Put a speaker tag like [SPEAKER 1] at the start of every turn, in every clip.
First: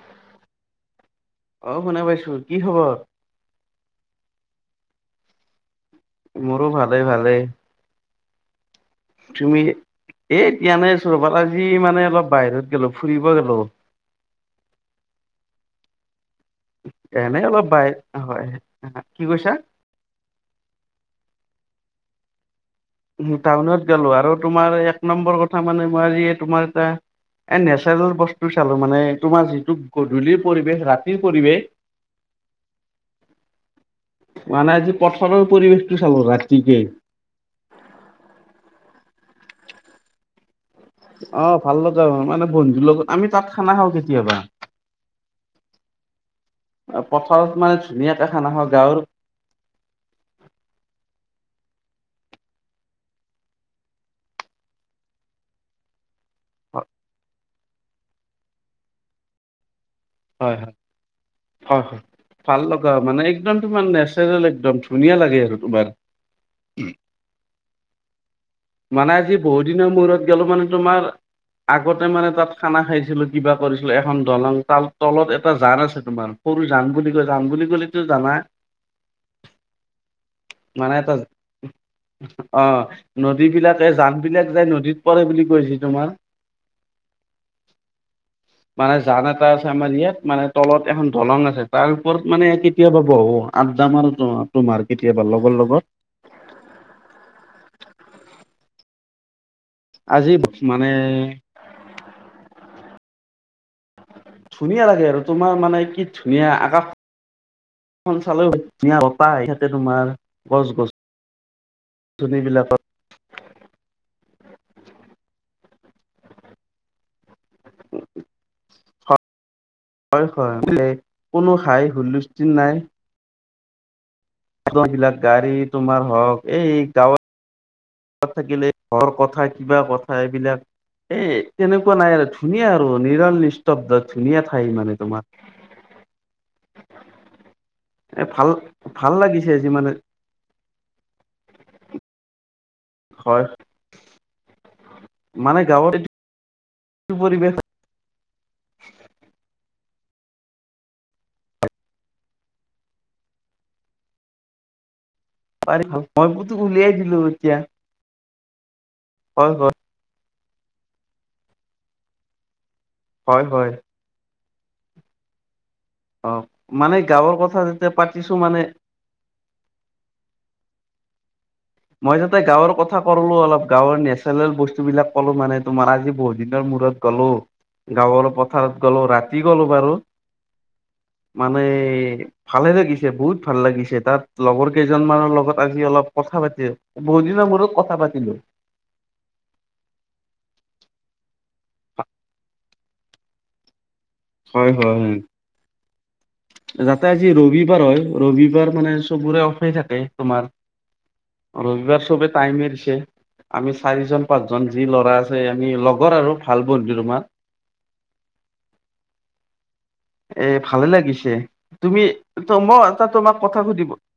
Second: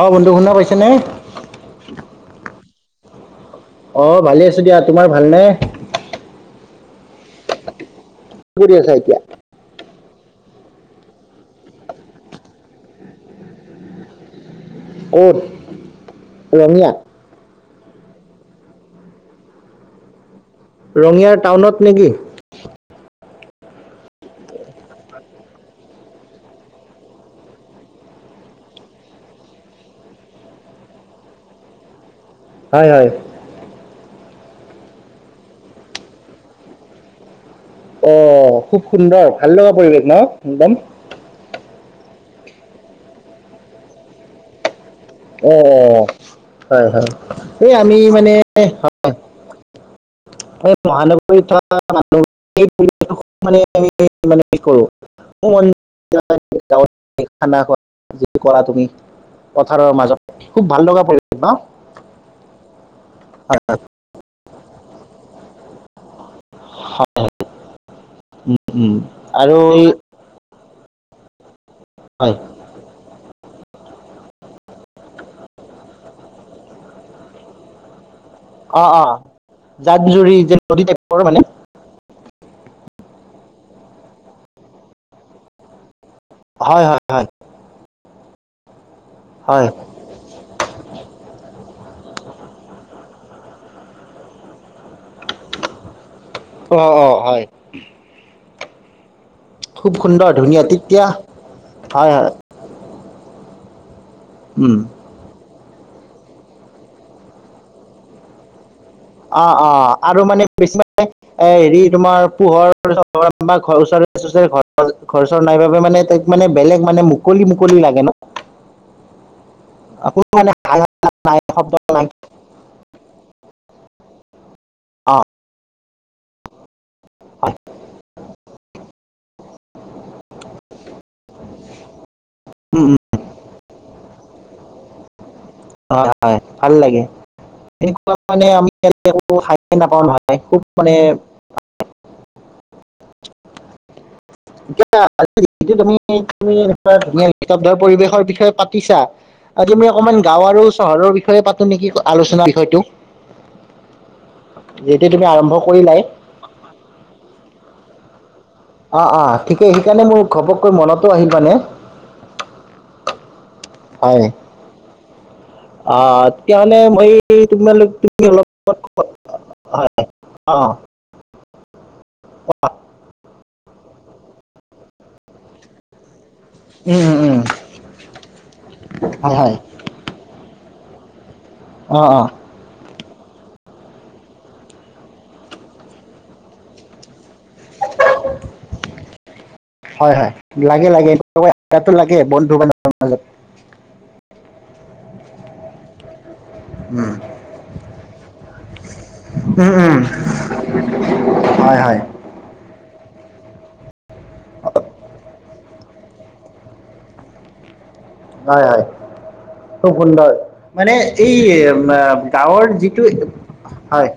[SPEAKER 1] অঁ বন্ধু শুনা পাইছানে?
[SPEAKER 2] অ শুনা পাইছো কি খবৰ?
[SPEAKER 1] অ ভালে আছো দিয়া তোমাৰ ভাল নে?
[SPEAKER 2] মোৰো ভালে ভালেই।
[SPEAKER 1] কৰি আছা এতিয়া?
[SPEAKER 2] এ এতিয়া ৰবা আজি মানে অলপ বাহিৰত গেলো ফুৰিব গেলো,
[SPEAKER 1] ক'ত ৰঙিয়া?
[SPEAKER 2] এনে অলপ হয় কি কৈছা?
[SPEAKER 1] ৰঙিয়াৰ টাউনত নেকি?
[SPEAKER 2] টাউনত গেলো আৰু তোমাৰ এক নম্বৰ কথা মানে মই আজি তোমাৰ এটা এ নেচাৰেল বস্তু চালো মানে তোমাৰ যিটো গধূলিৰ পৰিৱেশ ৰাতিৰ পৰিৱেশ।
[SPEAKER 1] হয় হয়
[SPEAKER 2] মানে আজি পথাৰৰ পৰিৱেশটো চালো ৰাতিকে
[SPEAKER 1] অ খুব সুন্দৰ ভাল লগা পৰিৱেশ ন একদম।
[SPEAKER 2] অ ভাল লগা হয় মানে বন্ধুৰ লগত আমি তাত খানা খাওঁ কেতিয়াবা।
[SPEAKER 1] অ অ হয় হয়,
[SPEAKER 2] পথাৰত
[SPEAKER 1] এই
[SPEAKER 2] মানে
[SPEAKER 1] আমি
[SPEAKER 2] ধুনীয়াকে
[SPEAKER 1] মানে
[SPEAKER 2] খানা খাওঁ গাঁৱৰ
[SPEAKER 1] অ মহানগৰীত থ [inaudible] [inaudible] কাৰ মাজত
[SPEAKER 2] হয় হয়
[SPEAKER 1] খুব ভাল লগা পৰি
[SPEAKER 2] হয়, হয়, ভাল লগা মানে একদম
[SPEAKER 1] হয় হয়
[SPEAKER 2] তোমাৰ নেচাৰ ৰেল একদম ধুনীয়া লাগে আৰু তোমাৰ।
[SPEAKER 1] উম
[SPEAKER 2] মানে আজি
[SPEAKER 1] আৰু
[SPEAKER 2] বহুত
[SPEAKER 1] এই
[SPEAKER 2] দিনৰ মূৰত গেলো মানে তোমাৰ আগতে মানে
[SPEAKER 1] হয়
[SPEAKER 2] তাত খানা খাইছিলোঁ, কিবা কৰিছিলোঁ এখন দলং তাল তলত এটা জান আছে তোমাৰ সৰু জান বুলি কয় জান বুলি ক'লিতো জানা?
[SPEAKER 1] অ অ জান জুৰি যে নদী
[SPEAKER 2] মানে এটা
[SPEAKER 1] টাইপৰ
[SPEAKER 2] অ', ন দীবিলাকে জানবিলাক যায় নদীত পৰে বুলি কয় যি তোমাৰ।
[SPEAKER 1] হয়, হয়, হয়।
[SPEAKER 2] মানে জান এটা আছে
[SPEAKER 1] হয়
[SPEAKER 2] আমাৰ ইয়াত, মানে তলত এখন দলং আছে। তাৰ ওপৰত মানে কেতিয়াবা বহু আড্ডা মাৰো তোমাৰ কেতিয়াবা লগৰ লগত।
[SPEAKER 1] অ', অ', হয়। খুব
[SPEAKER 2] আজি
[SPEAKER 1] সুন্দৰ ধুনীয়া
[SPEAKER 2] মানে
[SPEAKER 1] তিতিয়া হয়, হয়। উম
[SPEAKER 2] ধুনীয়া লাগে আৰু তোমাৰ মানে কি ধুনীয়া আকাশখন চালে
[SPEAKER 1] অ', অ', আৰু মানে বেছিমানে এ হেৰি তোমাৰ
[SPEAKER 2] গছনিবিলাকত
[SPEAKER 1] পোহৰ বা ঘৰ ওচৰ [unintelligible] ঘৰ চৰ নাই বাবে মানে তাত বেলেগ মানে মুকলি মুকলি লাগে ন'? কোনো
[SPEAKER 2] হয়,
[SPEAKER 1] মানে হাই
[SPEAKER 2] হয়,
[SPEAKER 1] হাল্লা নাই
[SPEAKER 2] কোনো
[SPEAKER 1] শব্দ
[SPEAKER 2] হাই
[SPEAKER 1] নাই
[SPEAKER 2] হুলস্থূল নাই।
[SPEAKER 1] [inaudible] অ
[SPEAKER 2] বিলাক গাড়ী তোমাৰ হওঁক এই গাঁৱত
[SPEAKER 1] হয়
[SPEAKER 2] থাকিলে ঘৰ কথা কিবা কথা এইবিলাক এ তেনেকুৱা নাই আৰু ধুনীয়া
[SPEAKER 1] উম
[SPEAKER 2] আৰু
[SPEAKER 1] উম
[SPEAKER 2] নিৰল নিস্তব্ধ, ধুনীয়া ঠাই মানে তোমাৰ।
[SPEAKER 1] হয়, হয়, ভাল লাগে। সে
[SPEAKER 2] এ ভাল
[SPEAKER 1] আমি
[SPEAKER 2] ভাল লাগিছে আজি মানে
[SPEAKER 1] [unintelligible] খুব মানে [inaudible]
[SPEAKER 2] হয়। মানে গাঁৱত এইটো পৰিৱেশ
[SPEAKER 1] [unintelligible] পৰিবেশৰ বিষয়ে পাতিছা? আজি আমি অকণমান গাওঁ আৰু চহৰৰ বিষয়ে পাতোঁ নেকি? আলোচনাৰ বিষয়টো। এই
[SPEAKER 2] [unintelligible] উলিয়াই দিলোঁ এতিয়া।
[SPEAKER 1] অ, অ,
[SPEAKER 2] হয়
[SPEAKER 1] ঠিকে,
[SPEAKER 2] হয়
[SPEAKER 1] সেইকাৰণে মোৰ ঘপককৈ মনতো আহিল মানে।
[SPEAKER 2] হয়। হয়
[SPEAKER 1] হয়। অ,
[SPEAKER 2] মানে গাঁৱৰ
[SPEAKER 1] [unintelligible]
[SPEAKER 2] কথা
[SPEAKER 1] তুমি অলপ
[SPEAKER 2] যেতিয়া পাতিছো মানে
[SPEAKER 1] হয়, অ।
[SPEAKER 2] মই যাতে গাঁৱৰ কথা কলোঁ, অলপ গাঁৱৰ নেচাৰেল বস্তুবিলাক ক'লো মানে তোমাৰ আজি বহুত দিন মূৰত
[SPEAKER 1] উম উম
[SPEAKER 2] গ'লো,
[SPEAKER 1] উম
[SPEAKER 2] গাঁৱৰ পথাৰত গলোঁ,
[SPEAKER 1] হয়
[SPEAKER 2] ৰাতি
[SPEAKER 1] হয়
[SPEAKER 2] গ'লো বাৰু। মানে
[SPEAKER 1] অ অ
[SPEAKER 2] ভালে লাগি বহুত ভাল লাগিছে, তাত লগৰ কেইজনমানৰ লগত আজি অলপ কথা পাত বহুতদিনৰ মূৰত কথা পাতিলোঁ।
[SPEAKER 1] হয়, হয়, লাগে-লাগে [unintelligible] লাগে বন্ধু-বান্ধৱৰ মাজত।
[SPEAKER 2] হয়, হয়, হয়।
[SPEAKER 1] [inaudible]
[SPEAKER 2] যাতে আজি ৰবিবাৰ হয়, ৰবিবাৰ মানে চবৰে
[SPEAKER 1] উম
[SPEAKER 2] অফেই
[SPEAKER 1] উম
[SPEAKER 2] থাকে তোমাৰ।
[SPEAKER 1] হয় হয়
[SPEAKER 2] ৰবিবাৰ চবে টাইমে দিছে। আমি চাৰিজন-পাঁচজন যি ল'ৰা আছোঁ, আমি লগৰ আৰু ভাল বন্ধু তোমাৰ।
[SPEAKER 1] হয়, হয়। খুব সুন্দৰ,
[SPEAKER 2] এ ভালে
[SPEAKER 1] মানে
[SPEAKER 2] লাগিছে
[SPEAKER 1] এই আ
[SPEAKER 2] তুমি ত
[SPEAKER 1] গাঁৱৰ
[SPEAKER 2] মই এটা
[SPEAKER 1] যিটো
[SPEAKER 2] তোমাক কথা সুধিব
[SPEAKER 1] হয়। [inaudible]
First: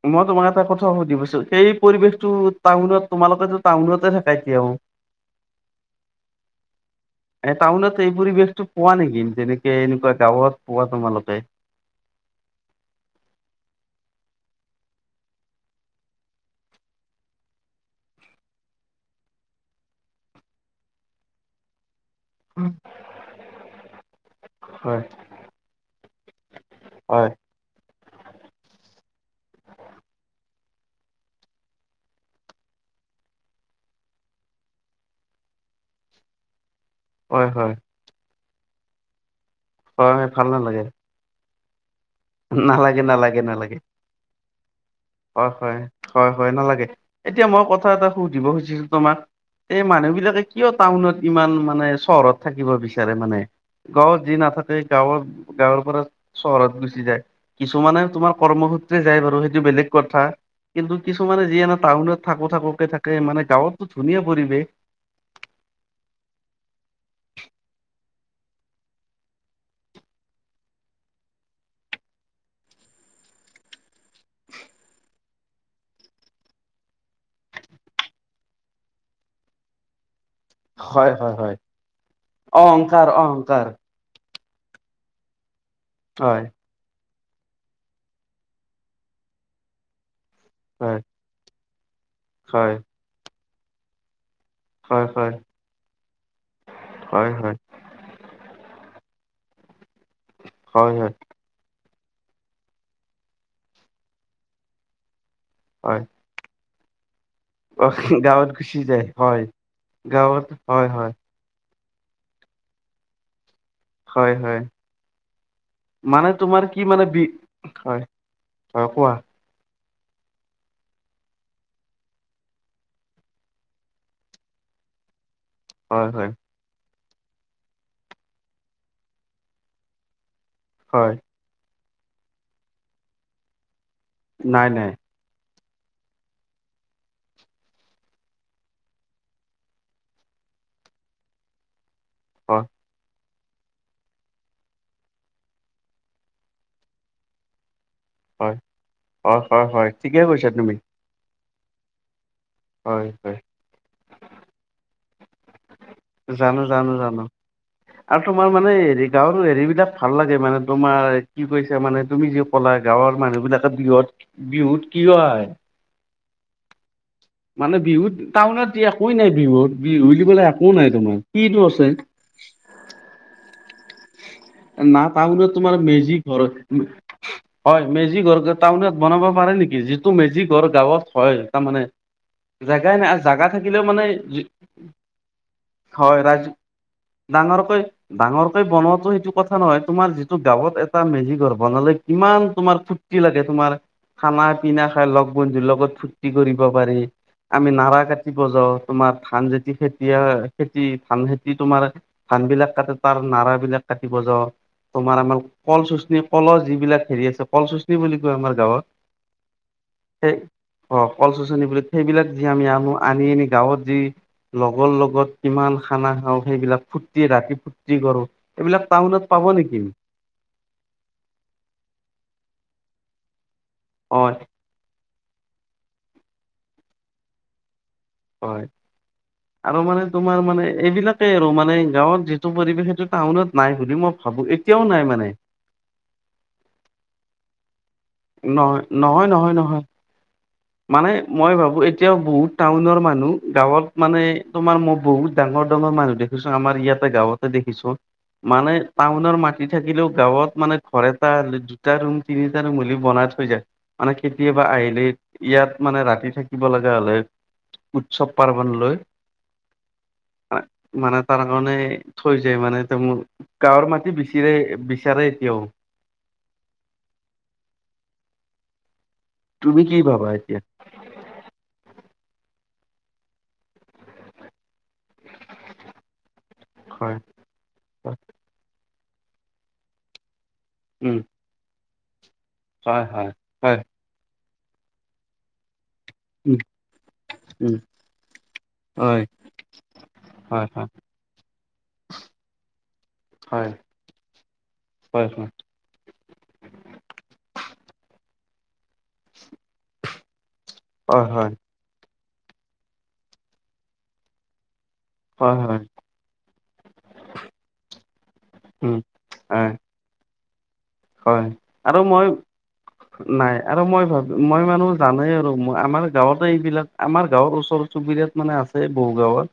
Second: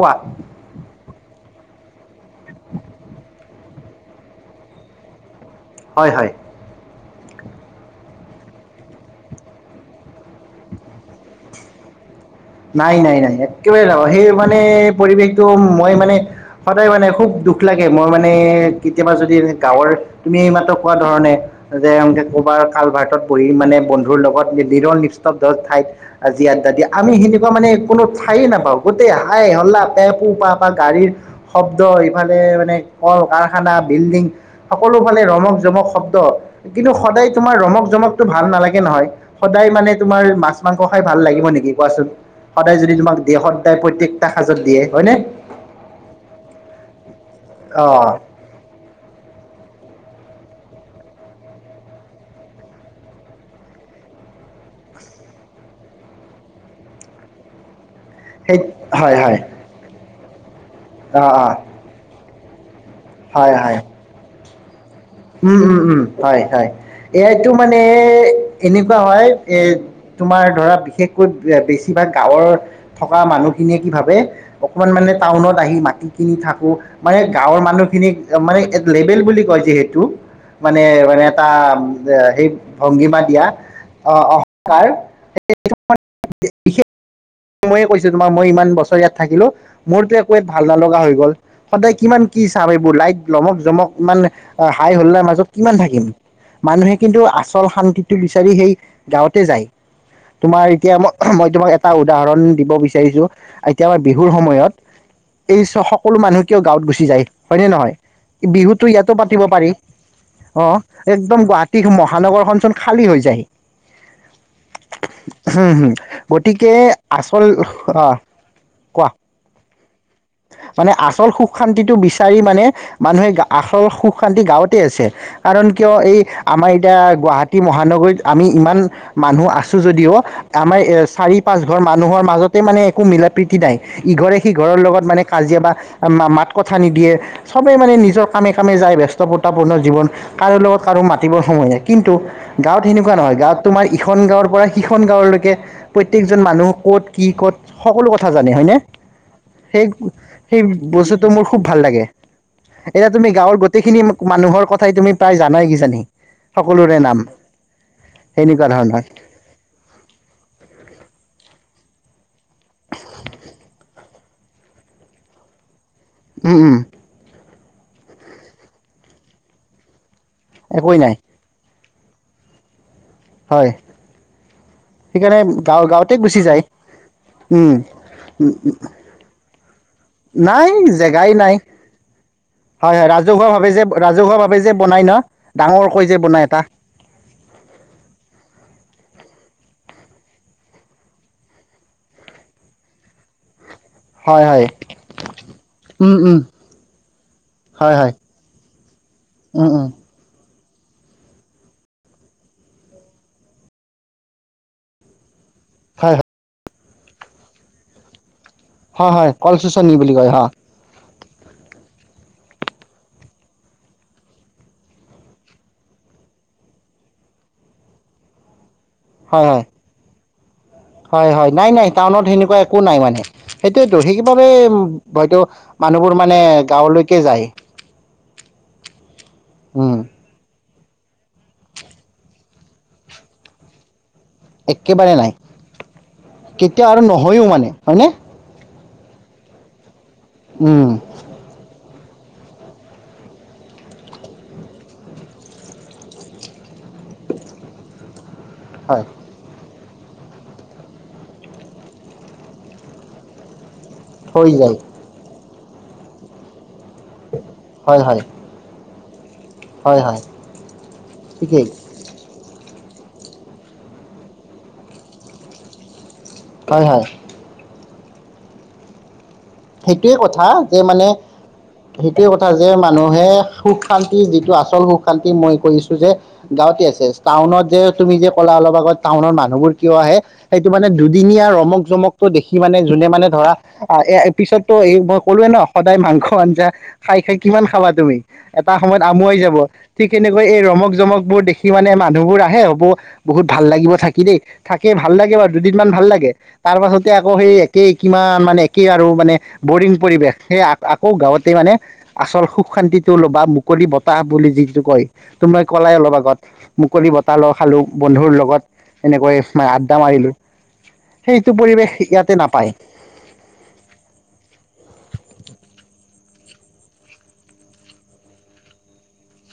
[SPEAKER 1] কোৱা
[SPEAKER 2] মই তোমাক এটা কথা সুধিবো সেই পৰিৱেশটো টাউনত, তোমালোকেতো টাউনতে থাকা এতিয়াও।
[SPEAKER 1] হয়, হয়।
[SPEAKER 2] এ টাউনত এই পৰিৱেশত পোৱা নেকি? যেনেকে এনেকুৱা গাঁৱত পোৱা তোমালোকে।
[SPEAKER 1] নাই, নাই, নাই, একেবাৰে সেই মানে পৰিৱেশটো মই মানে সদায় মানে খুব দুখ লাগে, মই মানে কেতিয়াবা যদি এ গাঁৱৰ তুমি এই মাত্ৰ কোৱা ধৰণে, যে কবাৰ কলভাৰটোত বহি মানে বন্ধুৰ লগত
[SPEAKER 2] হয়
[SPEAKER 1] নিলিৰো-নিস্তব্ধ ঠাইত, আজি আড্ডা দি আমি সে
[SPEAKER 2] হয়
[SPEAKER 1] মানে কোনো ঠাই নাপাওঁ, গোটেই হাই-হল্লা, পেপু-পাপা, গাড়ীৰ শব্দ ইফালে মানে কলখানা, বিল্ডিং, সকলো ফালে ৰমক-জমক শব্দ। কিন্তু সদায়
[SPEAKER 2] হয়
[SPEAKER 1] তোমাৰ
[SPEAKER 2] হয়
[SPEAKER 1] ৰমক-জমকটো ভাল নালাগে নহয়। সদায় মানে তোমাৰ
[SPEAKER 2] হয় ভাল
[SPEAKER 1] মাছ-মাংস
[SPEAKER 2] নালাগে
[SPEAKER 1] খাই ভাল লাগিব নেকি কোৱাচোন, সদায় যদি
[SPEAKER 2] নালাগে
[SPEAKER 1] তোমাক দিয়ে
[SPEAKER 2] নালাগে নালাগে
[SPEAKER 1] সদায় প্ৰত্যেকটা হাজত দিয়ে। হয়নে?
[SPEAKER 2] হয়, হয়, হয়, হয়, নালাগে, এতিয়া মই কথা এটা
[SPEAKER 1] অ'
[SPEAKER 2] সুধিব খুজিছো তোমাক। এই মানুহবিলাকে কিয় টাউনত ইমান মানে চহৰত থাকিব বিচাৰে মানে। গাঁৱত যি নাথাকে গাঁৱত-গাঁৱৰ পৰা চহৰত গুচি যায়, কিছুমানে
[SPEAKER 1] সেই
[SPEAKER 2] তোমাৰ
[SPEAKER 1] হয়
[SPEAKER 2] যায়
[SPEAKER 1] হয়
[SPEAKER 2] বাৰু সেইটো বেলেগ কথা, কিন্তু
[SPEAKER 1] অ'
[SPEAKER 2] কিছুমানে
[SPEAKER 1] অ'
[SPEAKER 2] যিয়ে টাউনত থাকো-থাকো কে মানে
[SPEAKER 1] হয় হয়
[SPEAKER 2] গাঁৱততো ধুনীয়া পৰিৱেশ।
[SPEAKER 1] উম, উম, উম, হয়, হয়, এইটো মানে এনেকুৱা হয় এ তোমাৰ ধৰা বিশেষকৈ বেছিভাগ গাঁৱৰ থকা মানু খিনিয়ে কি ভাবে, অকণমান মানে টাউনত আহি মাটি কিনি থাকো, মানে গাঁৱৰ মানুহখিনি মানে লেবেল বুলি কয় যে টো মানে,
[SPEAKER 2] হয়
[SPEAKER 1] মানে
[SPEAKER 2] হয়
[SPEAKER 1] এটা
[SPEAKER 2] হয়
[SPEAKER 1] সেই
[SPEAKER 2] অহংকাৰ
[SPEAKER 1] ভংগীমা দিয়া,
[SPEAKER 2] অহংকাৰ
[SPEAKER 1] অ কাৰ
[SPEAKER 2] হয়।
[SPEAKER 1] মইয়ে কৈছো তোমাৰ মই ইমান বছৰ ইয়াত থাকিলো, মোৰতো একো ইয়াত ভাল
[SPEAKER 2] হয়
[SPEAKER 1] নলগা হৈ গল, সদায় কিমান কি চাম
[SPEAKER 2] হয়
[SPEAKER 1] এইবোৰ লাইট লমক জমক ইমান হাই
[SPEAKER 2] হয়
[SPEAKER 1] হোল্লাৰ
[SPEAKER 2] হয়
[SPEAKER 1] মাজত কিমান থাকিম, মানুহে কিন্তু
[SPEAKER 2] হয় হয়
[SPEAKER 1] আচল শান্তিটো বিচাৰি সেই গাঁৱতে যাই, তোমাৰ
[SPEAKER 2] হয়
[SPEAKER 1] এতিয়া
[SPEAKER 2] হয়
[SPEAKER 1] মই মই তোমাক এটা উদাহৰণ দিব বিচাৰিছো এতিয়া আমাৰ বিহুৰ সময়ত, এই
[SPEAKER 2] হয়
[SPEAKER 1] সকলো মানুহ কিয় গাঁৱত গুচি যায়? হয়নে নহয়,
[SPEAKER 2] গাঁৱত গুচি
[SPEAKER 1] বিহুতো
[SPEAKER 2] যায়
[SPEAKER 1] ইয়াতো পাতিব
[SPEAKER 2] হয়
[SPEAKER 1] পাৰি
[SPEAKER 2] গাঁৱত
[SPEAKER 1] অ'
[SPEAKER 2] হয় হয়
[SPEAKER 1] একদম গুৱাত মহানগৰখনচোন খালী হৈ যায়।
[SPEAKER 2] হয় হয়
[SPEAKER 1] উম হম,
[SPEAKER 2] মানে তোমাৰ
[SPEAKER 1] গতিকে
[SPEAKER 2] কি মানে বি
[SPEAKER 1] আচল
[SPEAKER 2] হয়
[SPEAKER 1] আহ, কোৱা মানে আচল সুখ শান্তিটো বিচাৰি মানে, মানুহে আচল সুখ শান্তি গাঁৱতে আছে। কাৰণ কিয়
[SPEAKER 2] হয়
[SPEAKER 1] এই
[SPEAKER 2] হয়
[SPEAKER 1] আমাৰ এতিয়া গুৱাহাটী মহানগৰীত আমি ইমান মানুহ আছো যদিও আমাৰ
[SPEAKER 2] হয়
[SPEAKER 1] চাৰি প ধৰ মানুহৰ মাজতে মানে একো মিলা প্ৰীতি নাই ইঘৰে
[SPEAKER 2] নাই
[SPEAKER 1] সিঘৰৰ
[SPEAKER 2] নাই
[SPEAKER 1] লগত মানে কাজিয়া বা মাত কথা নিদিয়ে সবে মানে নিজৰ কামে কামে যায় বস্ততাপূৰ্ণ জীৱন কাৰো লগত আৰু মাতিৰ সময় নাই। কিন্তু
[SPEAKER 2] হয়
[SPEAKER 1] গাঁৱত সেনেকুৱা নহয় গাঁৱত তোমাৰ ইখন গাঁৱৰ পৰা সিখন গাঁৱ এজন মানুহ ক'ত কি ক'ত সকলো কথা জানে
[SPEAKER 2] হয়
[SPEAKER 1] হয়নে?
[SPEAKER 2] হয় হয়
[SPEAKER 1] সেই,
[SPEAKER 2] হয় ঠিকে কৈছা
[SPEAKER 1] সেই
[SPEAKER 2] তুমি
[SPEAKER 1] বস্তুটো মোৰ খুব ভাল লাগে। [inaudible]
[SPEAKER 2] হয়
[SPEAKER 1] এতিয়া তুমি
[SPEAKER 2] হয়
[SPEAKER 1] গাঁৱৰ গোটেইখিনি মানুহৰ কথাই তুমি প্ৰায় জানাই কিজানি,
[SPEAKER 2] জানো জানো
[SPEAKER 1] সকলোৰে নাম।
[SPEAKER 2] জানো আৰু তোমাৰ
[SPEAKER 1] সেনেকুৱা
[SPEAKER 2] মানে
[SPEAKER 1] ধৰণৰ
[SPEAKER 2] হেৰি গাঁৱৰ হেৰি বিলাক ভাল লাগে মানে তোমাৰ কি কৈছা মানে তুমি যি কলা গাঁৱৰ মানুহ বিলাকে বিহত বিহুত কিয় আহে
[SPEAKER 1] উম উম
[SPEAKER 2] মানে বিহুত টাউনত একোৱেই নাই বিহুত বিহুবুলি ক'লে একো নাই তোমাৰ কিটো আছে? [unintelligible]
[SPEAKER 1] হয়।
[SPEAKER 2] না
[SPEAKER 1] সেইকাৰণে
[SPEAKER 2] টাউনত তোমাৰ
[SPEAKER 1] গাঁও গাঁৱতে
[SPEAKER 2] মেজি ঘৰ
[SPEAKER 1] গুচি যায় উম
[SPEAKER 2] হয় মেজি ঘৰ টাউনত বনাব পাৰে নেকি? টো মেজি ঘৰ
[SPEAKER 1] নাই
[SPEAKER 2] গাঁৱত
[SPEAKER 1] জেগাই
[SPEAKER 2] হয়
[SPEAKER 1] নাই
[SPEAKER 2] তাৰমানে
[SPEAKER 1] হয়
[SPEAKER 2] জাগাই
[SPEAKER 1] হয়
[SPEAKER 2] নাই আৰু
[SPEAKER 1] ৰাজহুৱা
[SPEAKER 2] জাগা
[SPEAKER 1] ভাৱে
[SPEAKER 2] থাকিলেও
[SPEAKER 1] যে
[SPEAKER 2] মানে,
[SPEAKER 1] ৰাজহুৱা ভাৱে যে বনাই ন ডাঙৰকৈ যে
[SPEAKER 2] হয় ৰা
[SPEAKER 1] বনাই এটা
[SPEAKER 2] ডাঙৰকৈ, ডাঙৰকৈ বনত সেইটো কথা নহয় তোমাৰ যিটো গাঁৱত এটা মেজি ঘৰ বনালে কিমান তোমাৰ ফূৰ্তি লাগে তোমাৰ খানা
[SPEAKER 1] হয় হয়
[SPEAKER 2] -পিনা খাই লগ- বন্ধুৰ লগত
[SPEAKER 1] উম
[SPEAKER 2] ফূুৰ্তি
[SPEAKER 1] উম
[SPEAKER 2] কৰিব পাৰি আমি
[SPEAKER 1] হয়
[SPEAKER 2] নাৰা
[SPEAKER 1] হয়
[SPEAKER 2] কাটিব যাওঁ তোমাৰ ধান
[SPEAKER 1] উম
[SPEAKER 2] যেতি
[SPEAKER 1] উম
[SPEAKER 2] খেতি হয় খেতি ধান খেতি তোমাৰ ধান বিলাক কাটে তাৰ নাৰা বিলাক কাটে যাওঁ তোমাৰ আমাৰ কল
[SPEAKER 1] হয়
[SPEAKER 2] শচনি
[SPEAKER 1] হয়
[SPEAKER 2] কলৰ যিবিলাক হেৰি আছে কল শচনি বুলি কয় আমাৰ গাঁৱত
[SPEAKER 1] হয় হয় কল চোচনি বুলি কয়
[SPEAKER 2] সেই
[SPEAKER 1] হয়।
[SPEAKER 2] অ কল চচনি বিলাক সেইবিলাক যি আমি আনো আনি আনি গাঁৱত যি লগৰ লগত কিমান খানা খাওঁ সেইবিলাক ফূৰ্তি ৰাতি ফুৰ্তি কৰোঁ, এইবিলাক টাউনত পাব
[SPEAKER 1] হয় হয়
[SPEAKER 2] নেকি?
[SPEAKER 1] হয় হয় নাই নাই টাউনত সেনেকুৱা একো নাই মানে সেইটোয়েতো
[SPEAKER 2] হয়
[SPEAKER 1] সেইবাবে হয়তো মানুহবোৰ মানে গাঁৱলৈকে যায়।
[SPEAKER 2] হয়, আৰু
[SPEAKER 1] উম
[SPEAKER 2] মানে তোমাৰ মানে এইবিলাকে আৰু মানে গাঁৱত যিটো পৰিৱেশ সেইটো টাউনত নাই বুলি মই ভাবো এতিয়াও
[SPEAKER 1] একেবাৰে
[SPEAKER 2] মানে
[SPEAKER 1] নাই, কেতিয়া আৰু নহয়ও মানে হয় নে?
[SPEAKER 2] নহয় নহয় নহয় নহয়,
[SPEAKER 1] উম
[SPEAKER 2] মানে মই ভাবো এই এতিয়াও বহুত টাউনৰ মানুহ গাঁৱত মানে তোমাৰ মই বহুত ডাঙৰ ডাঙৰ মানুহ দেখিছো আমাৰ ইয়াত এটা গাঁৱতে দেখিছো মানে
[SPEAKER 1] হয়
[SPEAKER 2] টাউনৰ মাটি থাকিলেও গাঁৱত মানে ঘৰ এটা দুটা ৰুম তিনিটা ৰুম হল বনাই থৈ যায় মানে,
[SPEAKER 1] হৈ
[SPEAKER 2] কেতিয়াবা
[SPEAKER 1] যায়
[SPEAKER 2] আহিলে ইয়াত মানে ৰাতি থাকিব লাগে। তে হলে
[SPEAKER 1] হয় হয়
[SPEAKER 2] উৎসৱ -পাৰ্বন লৈ।
[SPEAKER 1] হয় হয়
[SPEAKER 2] মানে তাৰ
[SPEAKER 1] ঠিকেই
[SPEAKER 2] কাৰণে থৈ যায় মানে ম গাঁৱৰ মাটি বিচিৰে বিচাৰে এতিয়াও
[SPEAKER 1] হয়, হয়।
[SPEAKER 2] তুমি কি
[SPEAKER 1] সেইটোৱে
[SPEAKER 2] ভাবা
[SPEAKER 1] কথা
[SPEAKER 2] এতিয়া
[SPEAKER 1] যে মানে সেইটোৱে কথা যে মানুহে সুখ শান্তি যিটো আচল সুখ শান্তি মই কৰিছো যে গাঁৱতে আছে
[SPEAKER 2] হয়
[SPEAKER 1] টাউনত যে তুমি যে ক'লা অলপ আগত টাউনৰ মানুহবোৰ কিয় আহে সেইটো মানে
[SPEAKER 2] উম
[SPEAKER 1] দুদিনীয়া ৰমক জমক দেখি মানে
[SPEAKER 2] হয়
[SPEAKER 1] যোনে মানে
[SPEAKER 2] হয়
[SPEAKER 1] ধৰা
[SPEAKER 2] হয়
[SPEAKER 1] এ পিছতো এই মই ক'লোৱে ন সদায় মাংস
[SPEAKER 2] উম
[SPEAKER 1] আঞ্জা খাই খাই কিমান
[SPEAKER 2] উম
[SPEAKER 1] খাবা তুমি এটা সময়ত
[SPEAKER 2] হয়
[SPEAKER 1] আমুৱাই যাব ঠিক সনেকৈ এই ৰ
[SPEAKER 2] হয় হয়
[SPEAKER 1] ৰমক -জমকবোৰ দেখি মানে মানুহবোৰ আহে হ বহুত ভাল
[SPEAKER 2] হয়
[SPEAKER 1] লাগিব থাকি দেই থাকেই ভাল
[SPEAKER 2] হয়
[SPEAKER 1] লাগে
[SPEAKER 2] হয়
[SPEAKER 1] বাৰু দুদিনমান ভাল লাগে তাৰ পাছতে আকৌ সেই একেই কিমান মানে একেই আৰু মানে বৰিং পৰিৱেশ সেই আকৌ
[SPEAKER 2] হয় হয়
[SPEAKER 1] গাঁৱতে মানে আচল সুখ শান্তিটো ল বা মুকলি বতাহ বুলি যিটো কয়
[SPEAKER 2] হয়
[SPEAKER 1] তুমি
[SPEAKER 2] হয়
[SPEAKER 1] কলাই অলপ আগত মুকলি বতাহ ল খালো বন্ধুৰ লগত
[SPEAKER 2] উম
[SPEAKER 1] এনেকৈ মে
[SPEAKER 2] হয়
[SPEAKER 1] আড্ডা মাৰিলো
[SPEAKER 2] হয় আৰু মই
[SPEAKER 1] নাপায়
[SPEAKER 2] নাই আৰু মই ভাব মই মানুহ জানেই আৰু আমাৰ গাঁৱতে এইবিলাক আমাৰ গাঁৱৰ ওচৰ চুবুৰীয়াত মানে আছে বহু গাঁওত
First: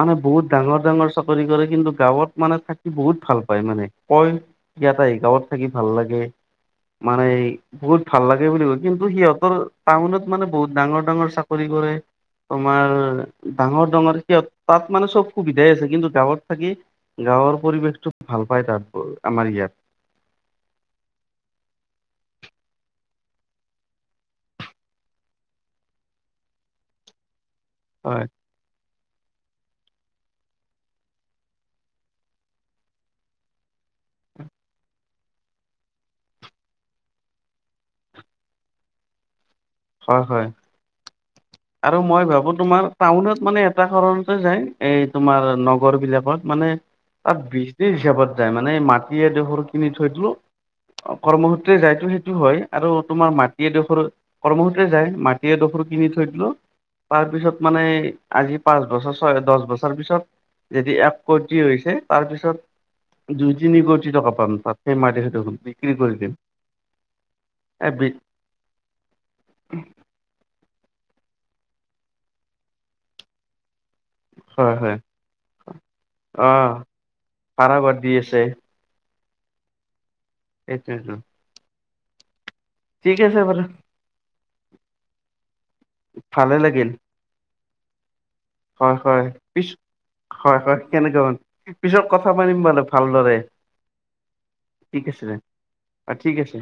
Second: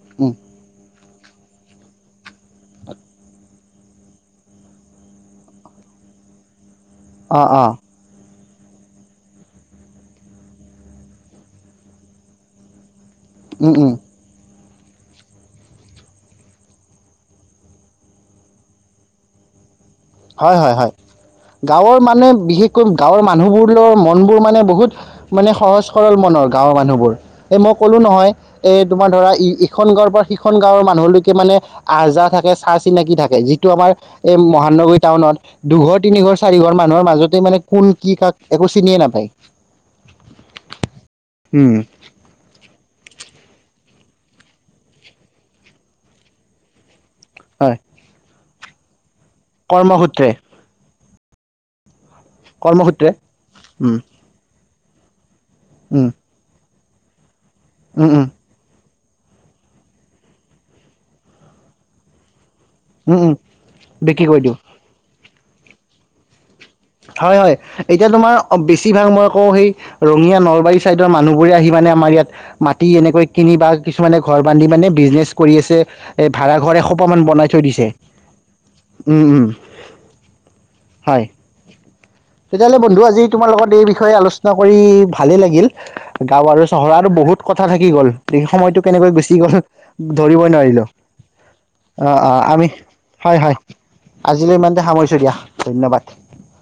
[SPEAKER 2] মানে
[SPEAKER 1] উম,
[SPEAKER 2] বহুত ডাঙৰ ডাঙৰ চাকৰি কৰে কিন্তু গাঁৱত মানে থাকি বহুত ভাল পায় মানে কয় ইয়াত আহি গাঁৱত থ ভাল লাগে মানে
[SPEAKER 1] অ' অ'
[SPEAKER 2] বহুত ভাল লাগ বুলি কয় কিন্তু সিহঁতৰ টাউনত মানে বহুত ডাঙৰ ডাঙৰ চাকৰি কৰে তোমাৰ
[SPEAKER 1] উম,
[SPEAKER 2] ডাঙৰ
[SPEAKER 1] উম,
[SPEAKER 2] ডাঙৰ সিহত তাত মানে চব সুবিধাই আছে কিন্তু গাঁৱত থাকি গাঁৱৰ পৰিৱেশটো ভাল পায় তাত আমাৰ ইয়াত
[SPEAKER 1] হয় হয় হয় গাঁৱৰ মানে বিশেষকৈ গাঁৱৰ মানুহবোৰৰ মন বোৰ মানে বহুত মানে সহজ সৰল মন গাঁৱৰ মানুহবোৰ এই মই ক'লো
[SPEAKER 2] হয়
[SPEAKER 1] নহয় এই। তোমাৰ ধৰা ইখন গাঁৱৰ পৰা সিখন গাঁওৰ মানুহলৈকে মানে আহ যাহ থাকে চাহ চিনাকি থাকে যিটো আমাৰ এই মহানগৰীত টাউনত দুঘৰ তিনি ঘৰ চাৰি ঘৰ মানুহৰ মাজতে মানে কোন কি কাক একো চিনিয়ে নাপায়
[SPEAKER 2] হয় হয়।
[SPEAKER 1] উম,
[SPEAKER 2] আৰু মই ভাবো তোমাৰ টাউনত মানে উদাহৰণতে যায় এই তোমাৰ নগৰ বিলাকত মানে তাত
[SPEAKER 1] হয়
[SPEAKER 2] বিজনেচ হিচাপত। মানে মাটি দোখৰ কিনি
[SPEAKER 1] কৰ্মসূত্ৰে
[SPEAKER 2] থৈটো কৰ্মসূত্ৰে যাইতো সেই হয় আৰু
[SPEAKER 1] কৰ্মসূত্ৰে
[SPEAKER 2] তোমাৰ
[SPEAKER 1] উম
[SPEAKER 2] মাটিডোখৰ কৰ্মসূত্ৰে যায় মাটি এডোখৰো
[SPEAKER 1] উম
[SPEAKER 2] কিনি থৈ তাৰ পিছত মানে
[SPEAKER 1] উম উম
[SPEAKER 2] আজি পাচ। বছৰ ছয় দহ বছৰ পিছত যদি এক কোটি হৈছে
[SPEAKER 1] উম উম
[SPEAKER 2] তাৰপিছত। দুই তিনি কোটি
[SPEAKER 1] বিক্ৰী
[SPEAKER 2] টকা
[SPEAKER 1] কৰি দিওঁ
[SPEAKER 2] পাম। তাতকৈ মই দেহে দেখোন বিক্ৰী কৰি দিম।
[SPEAKER 1] হয়, হয়
[SPEAKER 2] এ
[SPEAKER 1] এতিয়া
[SPEAKER 2] বি
[SPEAKER 1] তোমাৰ বেছিভাগ মই আকৌ সেই ৰঙীয়া নলবাৰী চাইদ মানুহ বোৰে আহি মানে আমাৰ ইয়াত মাটি এনেকৈ কিনি বা কিছুমানে ঘৰ বান্ধি
[SPEAKER 2] হয়
[SPEAKER 1] মানে
[SPEAKER 2] হয়
[SPEAKER 1] বিজনেছ কৰি আছে ভাড়া ঘৰে সোপামান বনাই থৈ দিছে।
[SPEAKER 2] দে
[SPEAKER 1] উম, উম।
[SPEAKER 2] সেইটোৱেতো
[SPEAKER 1] হয় তেতিয়াহ'লে বন্ধু আজি তোমাৰ লগত এই বিষয়ে আলোচনা কৰি ভালেই লাগিল। গাঁও
[SPEAKER 2] ভালে
[SPEAKER 1] আৰু
[SPEAKER 2] লাগিল
[SPEAKER 1] চহৰ আৰু বহুত কথা থাকি গ'ল সেই সময়তটো
[SPEAKER 2] হয়
[SPEAKER 1] কেনেকৈ
[SPEAKER 2] হয়
[SPEAKER 1] গুচি গ'ল
[SPEAKER 2] পিছ
[SPEAKER 1] ধৰিবই
[SPEAKER 2] হয় হয়
[SPEAKER 1] নোৱাৰিলো
[SPEAKER 2] কেনেকুৱা পিছত
[SPEAKER 1] অ
[SPEAKER 2] কথা পাতিম
[SPEAKER 1] আমি
[SPEAKER 2] বাৰু ভালদৰে
[SPEAKER 1] হয় হয় আজিলৈ ইমানতে
[SPEAKER 2] ঠিক
[SPEAKER 1] সামৰিছোঁ
[SPEAKER 2] আছে
[SPEAKER 1] দিয়া ধন্যবাদ
[SPEAKER 2] ঠিক আছে